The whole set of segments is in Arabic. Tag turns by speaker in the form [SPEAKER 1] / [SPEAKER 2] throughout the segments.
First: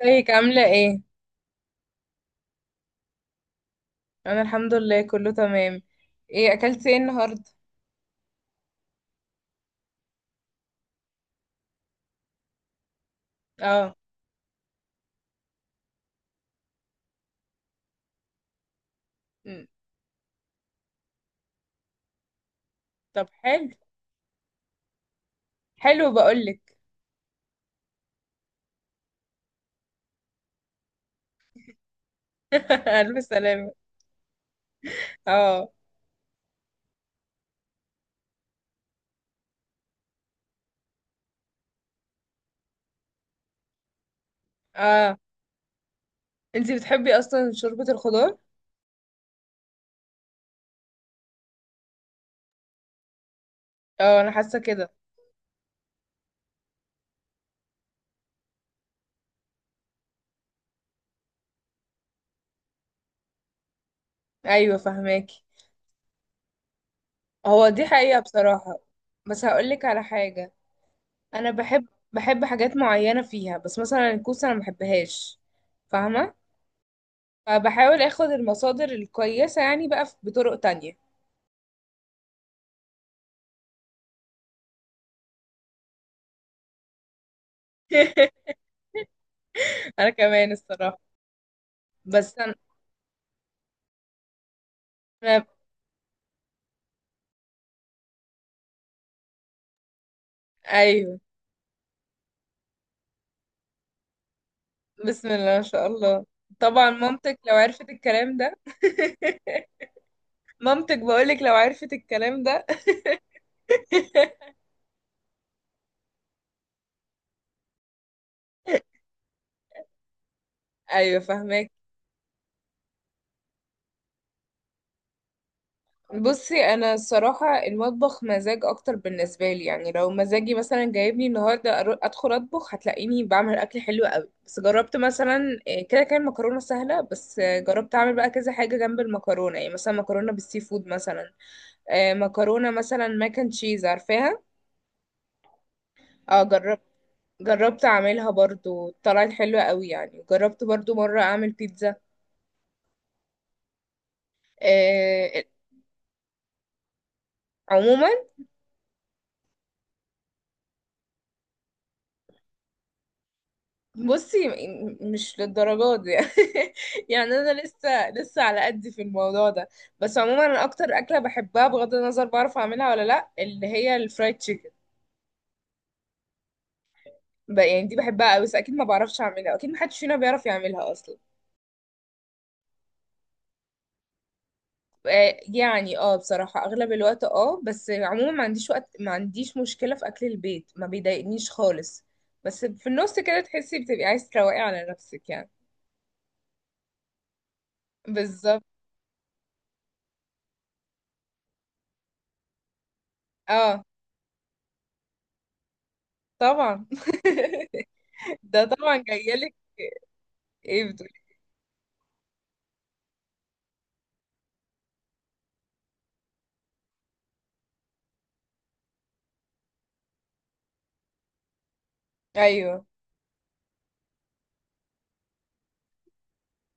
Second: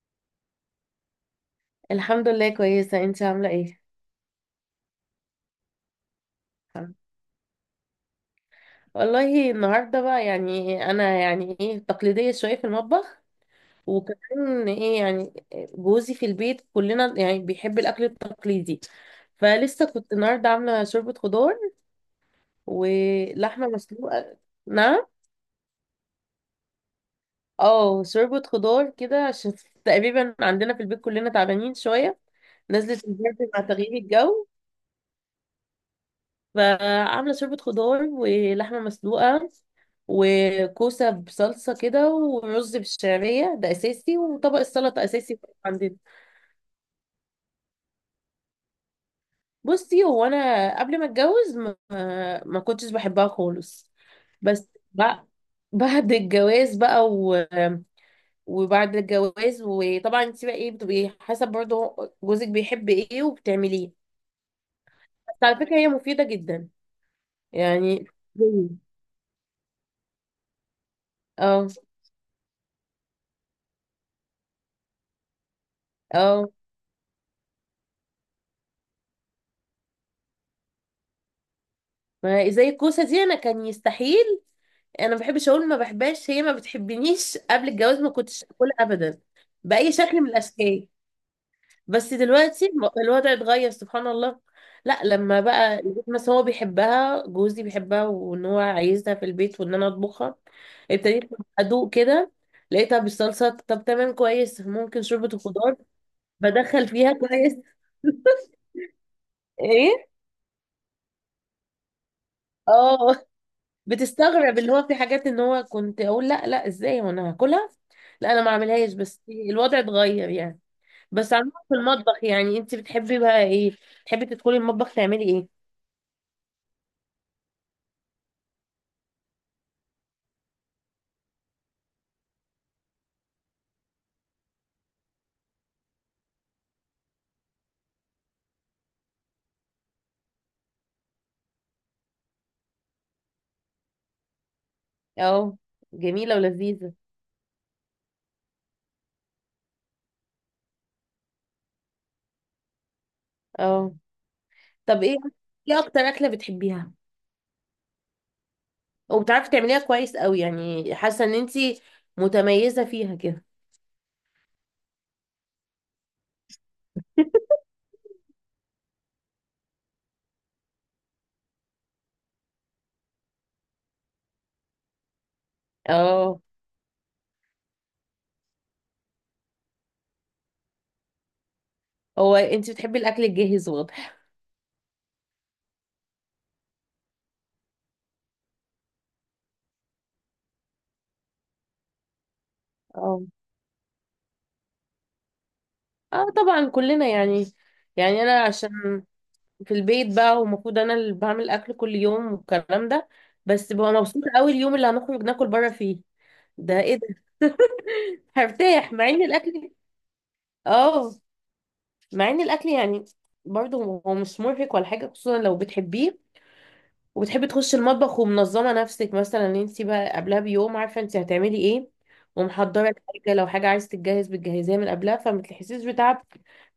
[SPEAKER 1] ازيك عاملة ايه؟
[SPEAKER 2] الحمد لله كويسة، انت عاملة ايه؟
[SPEAKER 1] انا الحمد لله كله تمام. ايه اكلتي
[SPEAKER 2] الحمد.
[SPEAKER 1] ايه النهاردة؟
[SPEAKER 2] والله النهاردة بقى يعني انا يعني ايه تقليدية شوية في المطبخ.
[SPEAKER 1] اه.
[SPEAKER 2] وكمان ايه يعني جوزي في البيت كلنا يعني بيحب الاكل التقليدي.
[SPEAKER 1] مم.
[SPEAKER 2] فلسه كنت النهاردة عاملة شوربة خضار
[SPEAKER 1] طب
[SPEAKER 2] ولحمة
[SPEAKER 1] حلو.
[SPEAKER 2] مسلوقة. نعم.
[SPEAKER 1] حلو بقولك.
[SPEAKER 2] اه، شوربة خضار كده عشان تقريبا عندنا في البيت كلنا تعبانين شوية. نزلت
[SPEAKER 1] الف
[SPEAKER 2] البرد مع
[SPEAKER 1] سلامة.
[SPEAKER 2] تغيير الجو.
[SPEAKER 1] اه.
[SPEAKER 2] فعاملة شوربة خضار ولحمة مسلوقة وكوسة بصلصة كده ورز بالشعرية ده أساسي وطبق السلطة
[SPEAKER 1] اه
[SPEAKER 2] أساسي عندنا.
[SPEAKER 1] انتي بتحبي اصلا شوربة الخضار؟
[SPEAKER 2] بصي، هو أنا قبل ما أتجوز ما كنتش بحبها خالص.
[SPEAKER 1] اه انا حاسة
[SPEAKER 2] بس
[SPEAKER 1] كده.
[SPEAKER 2] بقى بعد الجواز بقى وبعد الجواز وطبعا انت بقى ايه بتبقي حسب برضه جوزك بيحب ايه وبتعمليه.
[SPEAKER 1] ايوه
[SPEAKER 2] بس
[SPEAKER 1] فهماكي.
[SPEAKER 2] على فكرة هي مفيدة جدا
[SPEAKER 1] هو دي
[SPEAKER 2] يعني.
[SPEAKER 1] حقيقة بصراحة. بس هقولك على حاجة، انا
[SPEAKER 2] اه.
[SPEAKER 1] بحب حاجات معينة فيها، بس مثلا الكوسة انا مبحبهاش. فاهمة؟
[SPEAKER 2] اه،
[SPEAKER 1] فبحاول اخد المصادر الكويسة يعني بقى بطرق تانية.
[SPEAKER 2] ما هي زي الكوسه دي انا كان يستحيل. انا ما بحبش اقول ما بحبهاش، هي ما بتحبنيش. قبل الجواز ما كنتش اكلها ابدا باي
[SPEAKER 1] انا
[SPEAKER 2] شكل من
[SPEAKER 1] كمان
[SPEAKER 2] الاشكال.
[SPEAKER 1] الصراحة.
[SPEAKER 2] بس
[SPEAKER 1] بس
[SPEAKER 2] دلوقتي الوضع اتغير سبحان الله. لا، لما
[SPEAKER 1] ما-
[SPEAKER 2] بقى البيت مثلا هو بيحبها، جوزي بيحبها وان هو عايزها في البيت وان انا اطبخها،
[SPEAKER 1] ايوه.
[SPEAKER 2] ابتديت ادوق كده. لقيتها بالصلصه طب تمام كويس، ممكن
[SPEAKER 1] بسم
[SPEAKER 2] شوربه
[SPEAKER 1] الله ما
[SPEAKER 2] الخضار
[SPEAKER 1] شاء الله.
[SPEAKER 2] بدخل
[SPEAKER 1] طبعا
[SPEAKER 2] فيها
[SPEAKER 1] مامتك لو
[SPEAKER 2] كويس.
[SPEAKER 1] عرفت الكلام ده.
[SPEAKER 2] ايه.
[SPEAKER 1] مامتك بقولك لو عرفت الكلام ده.
[SPEAKER 2] اه، بتستغرب اللي هو في حاجات ان هو كنت اقول لا ازاي وانا هاكلها؟ لا انا ما اعملهاش، بس الوضع اتغير يعني.
[SPEAKER 1] ايوه
[SPEAKER 2] بس عموما
[SPEAKER 1] فهماك.
[SPEAKER 2] في المطبخ يعني انت بتحبي بقى ايه؟ بتحبي تدخلي المطبخ تعملي ايه؟
[SPEAKER 1] بصي انا الصراحه المطبخ مزاج اكتر بالنسبه لي، يعني لو مزاجي مثلا جايبني النهارده ادخل اطبخ هتلاقيني بعمل اكل حلو قوي. بس جربت مثلا إيه، كده كان مكرونه سهله، بس جربت اعمل بقى كذا حاجه جنب المكرونه، يعني مثلا مكرونه بالسي فود مثلا. مكرونه مثلا ماك اند تشيز عارفاها.
[SPEAKER 2] اه، جميلة
[SPEAKER 1] اه جربت.
[SPEAKER 2] ولذيذة.
[SPEAKER 1] جربت اعملها برضو طلعت حلوة قوي. يعني جربت برضو مرة اعمل بيتزا.
[SPEAKER 2] اه، طب ايه،
[SPEAKER 1] آه.
[SPEAKER 2] ايه اكتر اكلة بتحبيها
[SPEAKER 1] عموما
[SPEAKER 2] وبتعرفي تعمليها كويس قوي يعني حاسة ان انت متميزة فيها كده؟
[SPEAKER 1] بصي مش للدرجات دي. يعني انا لسه على قد في الموضوع ده. بس عموما انا اكتر اكلة بحبها بغض النظر بعرف اعملها ولا لا، اللي هي الفرايد تشيكن.
[SPEAKER 2] اه،
[SPEAKER 1] يعني دي بحبها قوي، بس اكيد ما بعرفش اعملها، اكيد محدش فينا بيعرف يعملها اصلا.
[SPEAKER 2] هو انت بتحبي الاكل الجاهز واضح.
[SPEAKER 1] يعني اه بصراحة اغلب الوقت اه، بس عموما ما عنديش وقت. ما عنديش مشكلة في اكل البيت، ما بيضايقنيش خالص. بس في النص
[SPEAKER 2] اه،
[SPEAKER 1] كده تحسي بتبقي عايز تروقي على نفسك يعني.
[SPEAKER 2] اه طبعا كلنا يعني. يعني انا
[SPEAKER 1] بالظبط.
[SPEAKER 2] عشان في البيت بقى ومفروض انا اللي بعمل اكل كل يوم والكلام ده، بس
[SPEAKER 1] اه
[SPEAKER 2] ببقى مبسوطه قوي اليوم اللي هنخرج ناكل بره فيه. ده
[SPEAKER 1] طبعا.
[SPEAKER 2] ايه ده؟
[SPEAKER 1] ده
[SPEAKER 2] هرتاح
[SPEAKER 1] طبعا
[SPEAKER 2] مع ان
[SPEAKER 1] جايلك.
[SPEAKER 2] الاكل،
[SPEAKER 1] ايه
[SPEAKER 2] اه،
[SPEAKER 1] بتقولي؟
[SPEAKER 2] مع ان الاكل يعني برضه هو هو مش مرهق ولا حاجه، خصوصا لو بتحبيه وبتحبي تخشي المطبخ ومنظمه نفسك مثلا ان انت بقى قبلها بيوم عارفه انت هتعملي ايه
[SPEAKER 1] ايوه.
[SPEAKER 2] ومحضره الحاجه، لو حاجه عايزه تتجهز بتجهزيها من قبلها فما تحسيش بتعب.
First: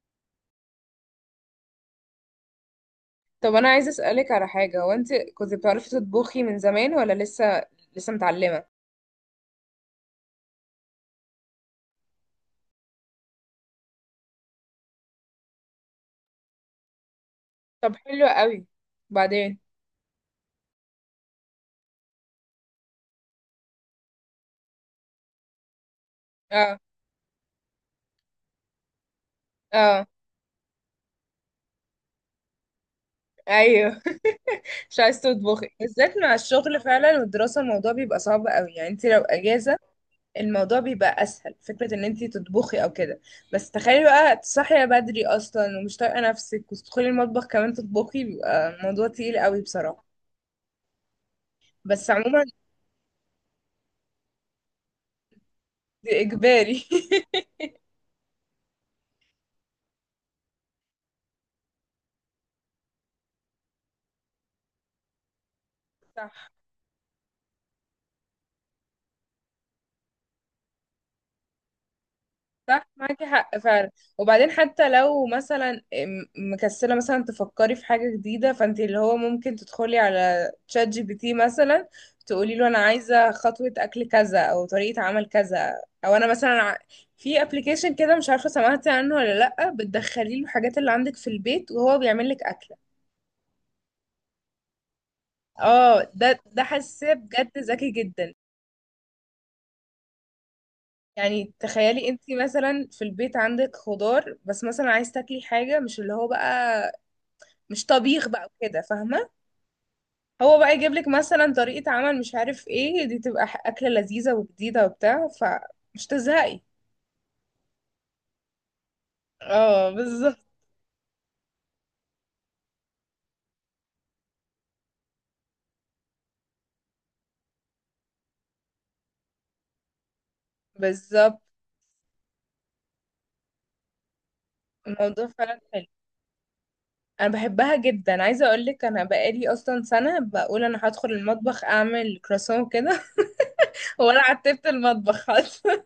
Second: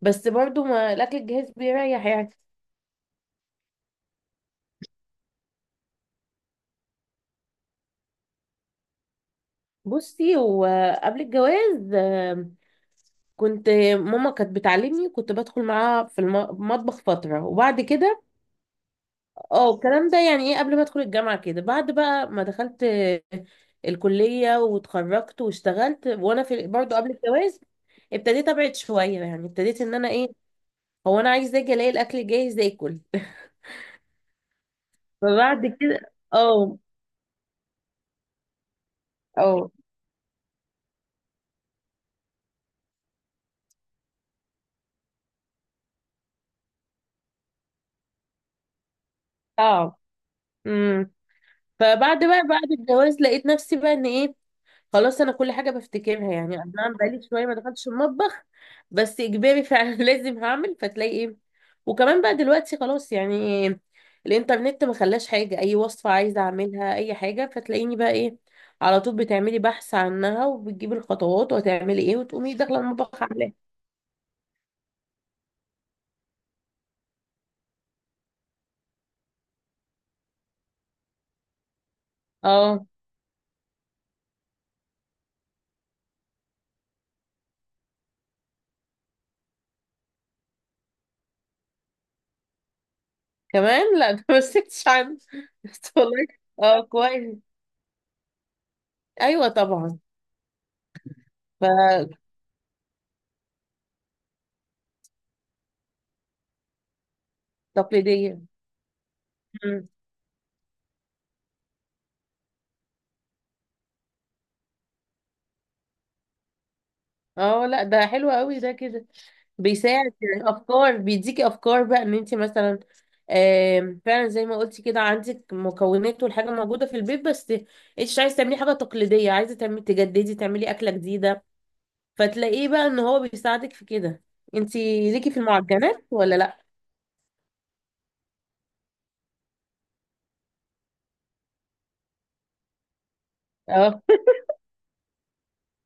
[SPEAKER 2] بس برضه ما الاكل الجاهز بيريح يعني.
[SPEAKER 1] طب انا عايزة اسألك على حاجة، هو انت كنت بتعرفي تطبخي من زمان ولا لسه؟ لسه متعلمة.
[SPEAKER 2] بصي هو قبل الجواز كنت، ماما كانت بتعلمني، كنت بدخل معاها في المطبخ فترة وبعد
[SPEAKER 1] طب
[SPEAKER 2] كده
[SPEAKER 1] حلو قوي. بعدين
[SPEAKER 2] اه الكلام ده يعني ايه قبل ما ادخل الجامعة كده. بعد بقى ما دخلت الكلية واتخرجت واشتغلت وانا في
[SPEAKER 1] اه.
[SPEAKER 2] برضه قبل الجواز ابتديت ابعد شوية. يعني ابتديت ان
[SPEAKER 1] اه.
[SPEAKER 2] انا ايه، هو انا عايز اجي الاقي الاكل جاهز اكل.
[SPEAKER 1] ايوه. مش عايز تطبخي،
[SPEAKER 2] فبعد كده
[SPEAKER 1] بالذات مع
[SPEAKER 2] اه.
[SPEAKER 1] الشغل فعلا والدراسة الموضوع بيبقى صعب قوي. يعني انت لو
[SPEAKER 2] اه
[SPEAKER 1] اجازة الموضوع بيبقى اسهل فكره ان انتي تطبخي او كده. بس تخيلي بقى تصحي بدري اصلا ومش طايقه نفسك وتدخلي المطبخ كمان تطبخي، بيبقى الموضوع تقيل قوي
[SPEAKER 2] صعب.
[SPEAKER 1] بصراحه.
[SPEAKER 2] امم
[SPEAKER 1] بس
[SPEAKER 2] فبعد
[SPEAKER 1] عموما
[SPEAKER 2] بقى بعد الجواز لقيت نفسي بقى ان ايه، خلاص انا كل حاجه
[SPEAKER 1] دي
[SPEAKER 2] بفتكرها. يعني انا
[SPEAKER 1] اجباري.
[SPEAKER 2] عم بقالي شويه ما دخلتش المطبخ، بس اجباري فعلا. لازم هعمل فتلاقي ايه. وكمان بقى دلوقتي خلاص يعني الانترنت ما خلاش حاجه، اي وصفه
[SPEAKER 1] صح.
[SPEAKER 2] عايزه اعملها اي حاجه فتلاقيني بقى ايه، على طول بتعملي بحث عنها وبتجيبي الخطوات وهتعملي ايه وتقومي داخله
[SPEAKER 1] صح
[SPEAKER 2] المطبخ
[SPEAKER 1] معاكي
[SPEAKER 2] عاملاها.
[SPEAKER 1] حق فعلا. وبعدين حتى لو مثلا مكسله مثلا تفكري في حاجه جديده، فانت اللي هو ممكن تدخلي على تشات جي بي تي مثلا. تقولي له انا
[SPEAKER 2] اه،
[SPEAKER 1] عايزه خطوه اكل كذا او طريقه عمل كذا. او انا مثلا في ابلكيشن كده مش عارفه سمعتي عنه ولا لا، بتدخلي له الحاجات اللي عندك في البيت وهو بيعمل لك اكله.
[SPEAKER 2] كمان لا ده ما سكتش عنه. بس
[SPEAKER 1] اه
[SPEAKER 2] والله.
[SPEAKER 1] ده
[SPEAKER 2] اه،
[SPEAKER 1] حاسه
[SPEAKER 2] كويس.
[SPEAKER 1] بجد ذكي جدا.
[SPEAKER 2] ايوه طبعا.
[SPEAKER 1] يعني تخيلي انت مثلا في البيت عندك خضار، بس مثلا عايز تاكلي حاجه مش اللي هو بقى مش طبيخ
[SPEAKER 2] فتقليديه.
[SPEAKER 1] بقى وكده فاهمة. هو بقى يجيب لك مثلا طريقة عمل مش عارف ايه، دي تبقى أكلة لذيذة وجديدة وبتاع، فمش تزهقي.
[SPEAKER 2] اه لا، ده حلو قوي ده كده.
[SPEAKER 1] اه
[SPEAKER 2] بيساعد
[SPEAKER 1] بالظبط.
[SPEAKER 2] يعني افكار، بيديكي افكار بقى ان انت مثلا فعلا زي ما قلتي كده عندك مكونات والحاجه موجوده في البيت، بس انت مش عايزه تعملي حاجه تقليديه، عايزه تعملي تجددي تعملي اكله
[SPEAKER 1] بالظبط.
[SPEAKER 2] جديده فتلاقيه بقى ان هو بيساعدك في كده. انت
[SPEAKER 1] الموضوع
[SPEAKER 2] ليكي في
[SPEAKER 1] فعلا حلو.
[SPEAKER 2] المعجنات ولا لا؟
[SPEAKER 1] انا بحبها جدا، عايزه اقول لك انا بقالي اصلا سنه بقول انا هدخل المطبخ اعمل كراسون كده.
[SPEAKER 2] اه.
[SPEAKER 1] ولا عتبت المطبخ اصلا.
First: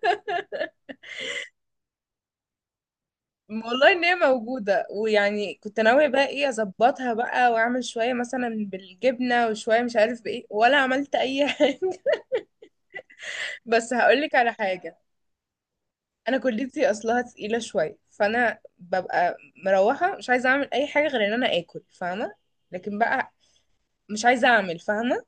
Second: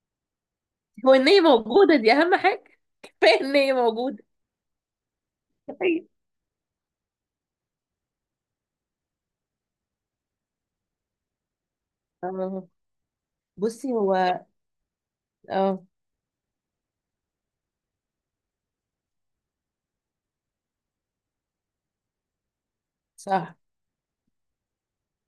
[SPEAKER 2] هو ان هي موجوده دي اهم حاجه، كفايه ان هي
[SPEAKER 1] والله ان هي
[SPEAKER 2] موجوده.
[SPEAKER 1] موجوده، ويعني كنت ناويه بقى ايه اظبطها بقى واعمل شويه مثلا بالجبنه وشويه مش عارف بايه، ولا عملت اي حاجه.
[SPEAKER 2] اه. بصي
[SPEAKER 1] بس
[SPEAKER 2] هو
[SPEAKER 1] هقول لك على حاجه،
[SPEAKER 2] اه
[SPEAKER 1] انا كليتي اصلها تقيله شويه، فانا ببقى مروحه مش عايزه اعمل اي حاجه غير ان انا اكل فاهمه. لكن بقى
[SPEAKER 2] صح.
[SPEAKER 1] مش عايزه اعمل فاهمه.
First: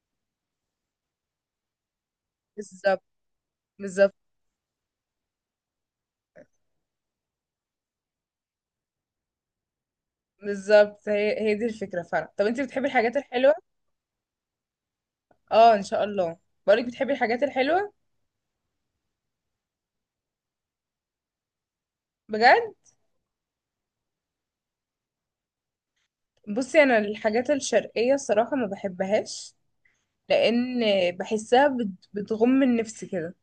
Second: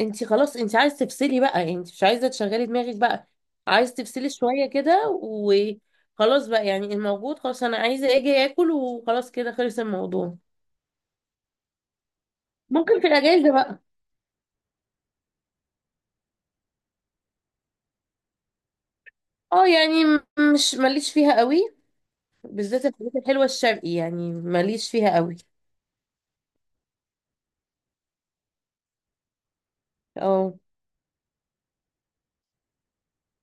[SPEAKER 2] انت خلاص انت عايز تفصلي بقى، انت مش عايزه تشغلي دماغك
[SPEAKER 1] بالظبط.
[SPEAKER 2] بقى، عايز
[SPEAKER 1] بالظبط.
[SPEAKER 2] تفصلي شويه كده وخلاص بقى. يعني الموجود خلاص انا عايزه اجي اكل وخلاص كده خلص الموضوع.
[SPEAKER 1] بالظبط هي دي الفكره فعلا. طب انت بتحبي
[SPEAKER 2] ممكن في
[SPEAKER 1] الحاجات
[SPEAKER 2] الاجازه
[SPEAKER 1] الحلوه؟
[SPEAKER 2] بقى.
[SPEAKER 1] اه ان شاء الله. بقولك بتحبي الحاجات الحلوه؟
[SPEAKER 2] اه، يعني مش ماليش فيها قوي.
[SPEAKER 1] بجد.
[SPEAKER 2] بالذات الحاجات الحلوه الشرقي يعني ماليش فيها قوي.
[SPEAKER 1] بصي انا الحاجات الشرقيه الصراحه ما بحبهاش،
[SPEAKER 2] اه.
[SPEAKER 1] لان بحسها بتغم من نفسي كده.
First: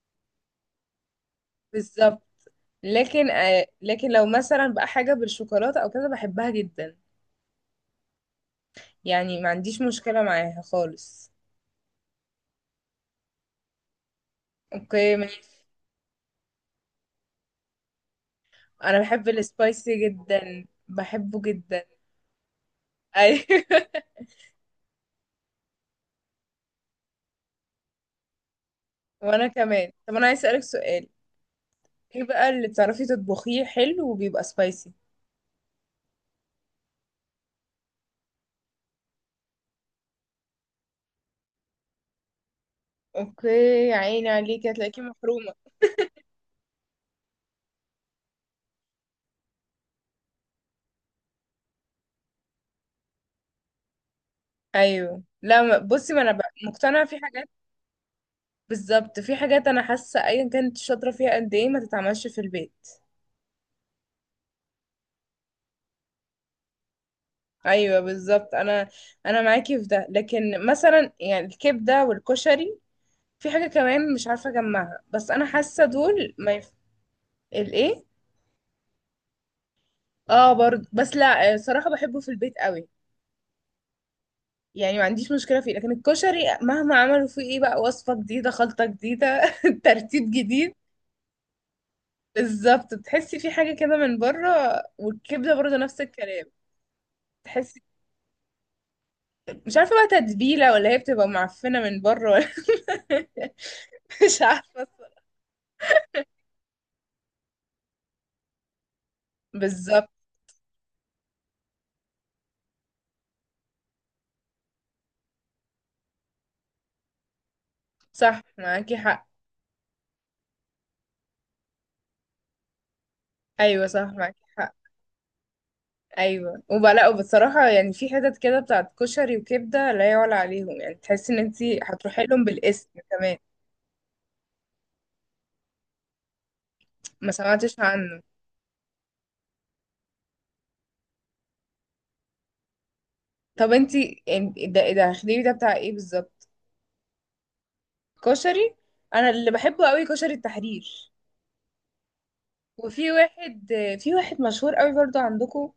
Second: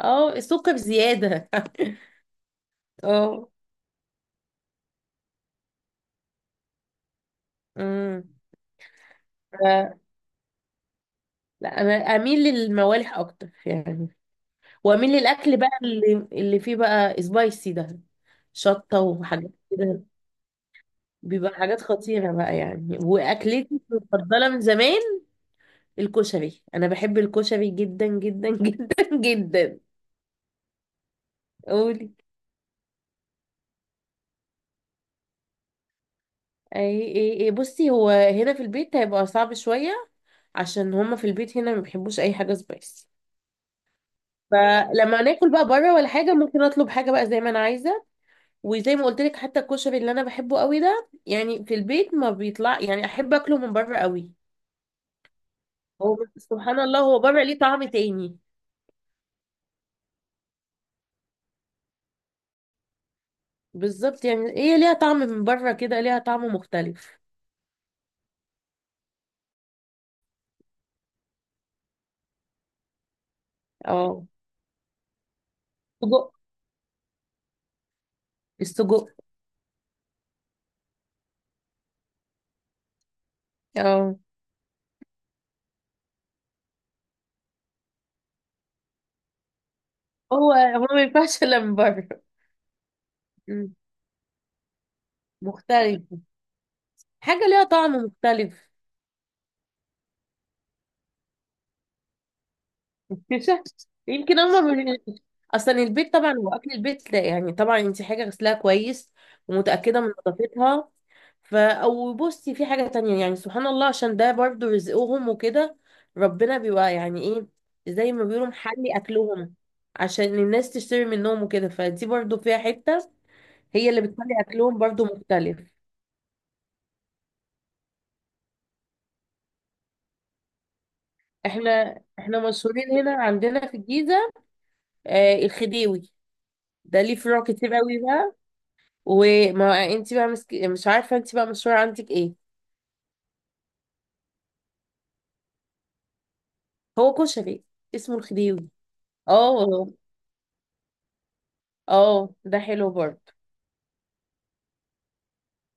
[SPEAKER 2] اه، السكر بزياده.
[SPEAKER 1] بالظبط. لكن
[SPEAKER 2] اه.
[SPEAKER 1] آه، لكن لو مثلا بقى حاجه بالشوكولاته او كده بحبها جدا.
[SPEAKER 2] امم.
[SPEAKER 1] يعني ما عنديش
[SPEAKER 2] ف-
[SPEAKER 1] مشكلة معاها خالص.
[SPEAKER 2] لا، انا اميل للموالح اكتر يعني، واميل
[SPEAKER 1] اوكي ماشي.
[SPEAKER 2] للاكل بقى اللي فيه بقى سبايسي ده،
[SPEAKER 1] انا
[SPEAKER 2] شطه
[SPEAKER 1] بحب
[SPEAKER 2] وحاجات كده.
[SPEAKER 1] السبايسي جدا، بحبه
[SPEAKER 2] بيبقى حاجات
[SPEAKER 1] جدا.
[SPEAKER 2] خطيره بقى. يعني
[SPEAKER 1] ايوه.
[SPEAKER 2] واكلتي المفضله من زمان الكشري، انا بحب الكشري جدا جدا جدا.
[SPEAKER 1] وانا
[SPEAKER 2] جدا.
[SPEAKER 1] كمان. طب انا عايز اسألك سؤال،
[SPEAKER 2] قولي.
[SPEAKER 1] ايه بقى اللي بتعرفي تطبخيه حلو وبيبقى سبايسي؟
[SPEAKER 2] اي اي اي، بصي هو هنا في البيت هيبقى صعب شويه عشان هما في البيت هنا ما بيحبوش اي حاجه سبايسي.
[SPEAKER 1] اوكي. يا عيني عليكي هتلاقيكي
[SPEAKER 2] فلما ناكل
[SPEAKER 1] محرومة.
[SPEAKER 2] بقى بره ولا حاجه ممكن اطلب حاجه بقى زي ما انا عايزه. وزي ما قلت لك حتى الكشري اللي انا بحبه قوي ده يعني في البيت ما بيطلع، يعني احب اكله من بره قوي.
[SPEAKER 1] ايوه لا بصي
[SPEAKER 2] هو
[SPEAKER 1] ما انا بقى
[SPEAKER 2] سبحان الله
[SPEAKER 1] مقتنعة في
[SPEAKER 2] هو بره
[SPEAKER 1] حاجات.
[SPEAKER 2] ليه طعم تاني.
[SPEAKER 1] بالظبط. في حاجات انا حاسة ايا كانت شاطرة فيها قد ايه ما تتعملش في البيت.
[SPEAKER 2] بالظبط، يعني هي ليها طعم من بره كده، ليها طعم مختلف.
[SPEAKER 1] ايوه بالظبط. انا انا معاكي في ده. لكن مثلا يعني الكبدة والكشري، في حاجة كمان
[SPEAKER 2] اه،
[SPEAKER 1] مش عارفة اجمعها، بس انا حاسة
[SPEAKER 2] سجق.
[SPEAKER 1] دول ما يف... الايه؟
[SPEAKER 2] السجق.
[SPEAKER 1] اه برضه. بس لا آه، صراحة بحبه في البيت قوي.
[SPEAKER 2] اه،
[SPEAKER 1] يعني ما عنديش مشكلة فيه. لكن الكشري مهما عملوا فيه ايه بقى وصفة جديدة، خلطة جديدة، ترتيب
[SPEAKER 2] هو
[SPEAKER 1] جديد.
[SPEAKER 2] هو ما ينفعش الا من بره.
[SPEAKER 1] بالظبط. بتحسي في
[SPEAKER 2] مم.
[SPEAKER 1] حاجة كده من بره. والكبدة برضه نفس
[SPEAKER 2] مختلف،
[SPEAKER 1] الكلام.
[SPEAKER 2] حاجة ليها
[SPEAKER 1] تحسي.
[SPEAKER 2] طعم مختلف.
[SPEAKER 1] مش عارفة بقى تتبيلة، ولا هي بتبقى معفنة من بره، ولا
[SPEAKER 2] مش عارف. يمكن
[SPEAKER 1] مش
[SPEAKER 2] هما
[SPEAKER 1] عارفة
[SPEAKER 2] من...
[SPEAKER 1] الصراحة.
[SPEAKER 2] اصلا البيت طبعا هو اكل البيت لا، يعني طبعا انت حاجة غسلها كويس ومتأكدة
[SPEAKER 1] بالظبط.
[SPEAKER 2] من نظافتها. فا او بصي في حاجة تانية يعني سبحان الله، عشان ده برضو رزقهم وكده، ربنا بيبقى يعني ايه زي ما
[SPEAKER 1] صح
[SPEAKER 2] بيقولوا
[SPEAKER 1] معاكي
[SPEAKER 2] محلي
[SPEAKER 1] حق.
[SPEAKER 2] اكلهم عشان الناس تشتري منهم وكده، فدي برضو فيها حتة
[SPEAKER 1] ايوه
[SPEAKER 2] هي
[SPEAKER 1] صح
[SPEAKER 2] اللي
[SPEAKER 1] معاكي
[SPEAKER 2] بتخلي
[SPEAKER 1] حق.
[SPEAKER 2] اكلهم برضو مختلف.
[SPEAKER 1] ايوه وبقى لا، وبصراحه يعني في حتت كده بتاعت كشري وكبده لا يعلى عليهم. يعني تحسي ان انتي
[SPEAKER 2] احنا
[SPEAKER 1] هتروحي
[SPEAKER 2] احنا
[SPEAKER 1] لهم بالاسم
[SPEAKER 2] مشهورين هنا
[SPEAKER 1] كمان.
[SPEAKER 2] عندنا في الجيزة، آه الخديوي، ده ليه
[SPEAKER 1] ما
[SPEAKER 2] فروع كتير
[SPEAKER 1] سمعتش
[SPEAKER 2] قوي
[SPEAKER 1] عنه.
[SPEAKER 2] بقى. وما انت بقى مسك... مش عارفة انت بقى مشهورة عندك ايه.
[SPEAKER 1] طب انتي ده ده خديوي ده بتاع ايه بالظبط؟
[SPEAKER 2] هو كشري، اسمه الخديوي.
[SPEAKER 1] كشري؟ انا اللي
[SPEAKER 2] اه.
[SPEAKER 1] بحبه قوي كشري التحرير.
[SPEAKER 2] اه ده حلو
[SPEAKER 1] وفي
[SPEAKER 2] برضه.
[SPEAKER 1] واحد. في واحد مشهور قوي برضو عندكم،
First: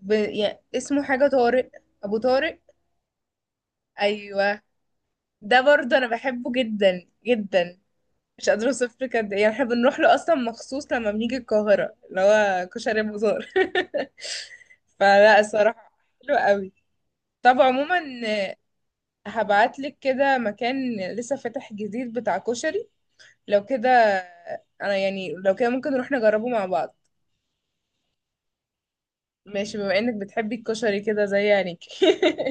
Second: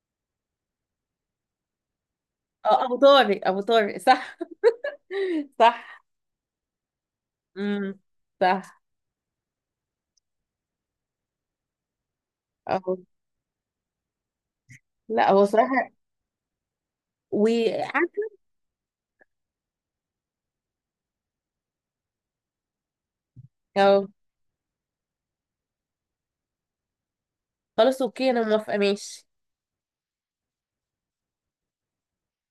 [SPEAKER 1] ب... يعني اسمه حاجه طارق. ابو طارق.
[SPEAKER 2] اه، ابو طارق، ابو طارق صح.
[SPEAKER 1] ايوه ده برضو
[SPEAKER 2] صح.
[SPEAKER 1] انا بحبه جدا جدا.
[SPEAKER 2] امم.
[SPEAKER 1] مش قادرة
[SPEAKER 2] صح،
[SPEAKER 1] اوصف لك قد ايه، يعني احنا بنروح له اصلا مخصوص لما بنيجي القاهرة، اللي هو
[SPEAKER 2] اهو.
[SPEAKER 1] كشري أبو زار.
[SPEAKER 2] لا
[SPEAKER 1] فلا
[SPEAKER 2] هو صراحة
[SPEAKER 1] الصراحة حلو قوي. طب عموما
[SPEAKER 2] وعارف.
[SPEAKER 1] هبعت لك كده مكان لسه فاتح جديد بتاع كشري، لو كده
[SPEAKER 2] اهو،
[SPEAKER 1] انا يعني لو كده ممكن نروح نجربه مع بعض.
[SPEAKER 2] خلاص اوكي انا موافقة ماشي.
[SPEAKER 1] ماشي. بما انك بتحبي الكشري كده زي يعني.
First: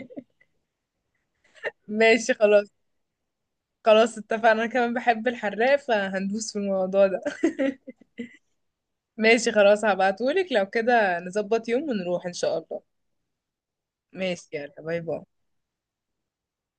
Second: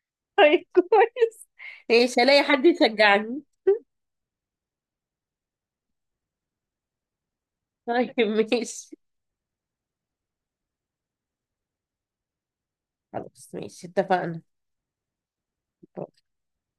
[SPEAKER 2] طيب كويس. ماشي،
[SPEAKER 1] ماشي
[SPEAKER 2] هلاقي حد
[SPEAKER 1] خلاص.
[SPEAKER 2] يشجعني.
[SPEAKER 1] خلاص اتفقنا. انا كمان بحب الحراق، فهندوس في الموضوع ده.
[SPEAKER 2] طيب ماشي،
[SPEAKER 1] ماشي خلاص هبعتهولك لو كده نظبط يوم ونروح ان شاء الله.
[SPEAKER 2] خلاص ماشي، اتفقنا.
[SPEAKER 1] ماشي يلا باي باي.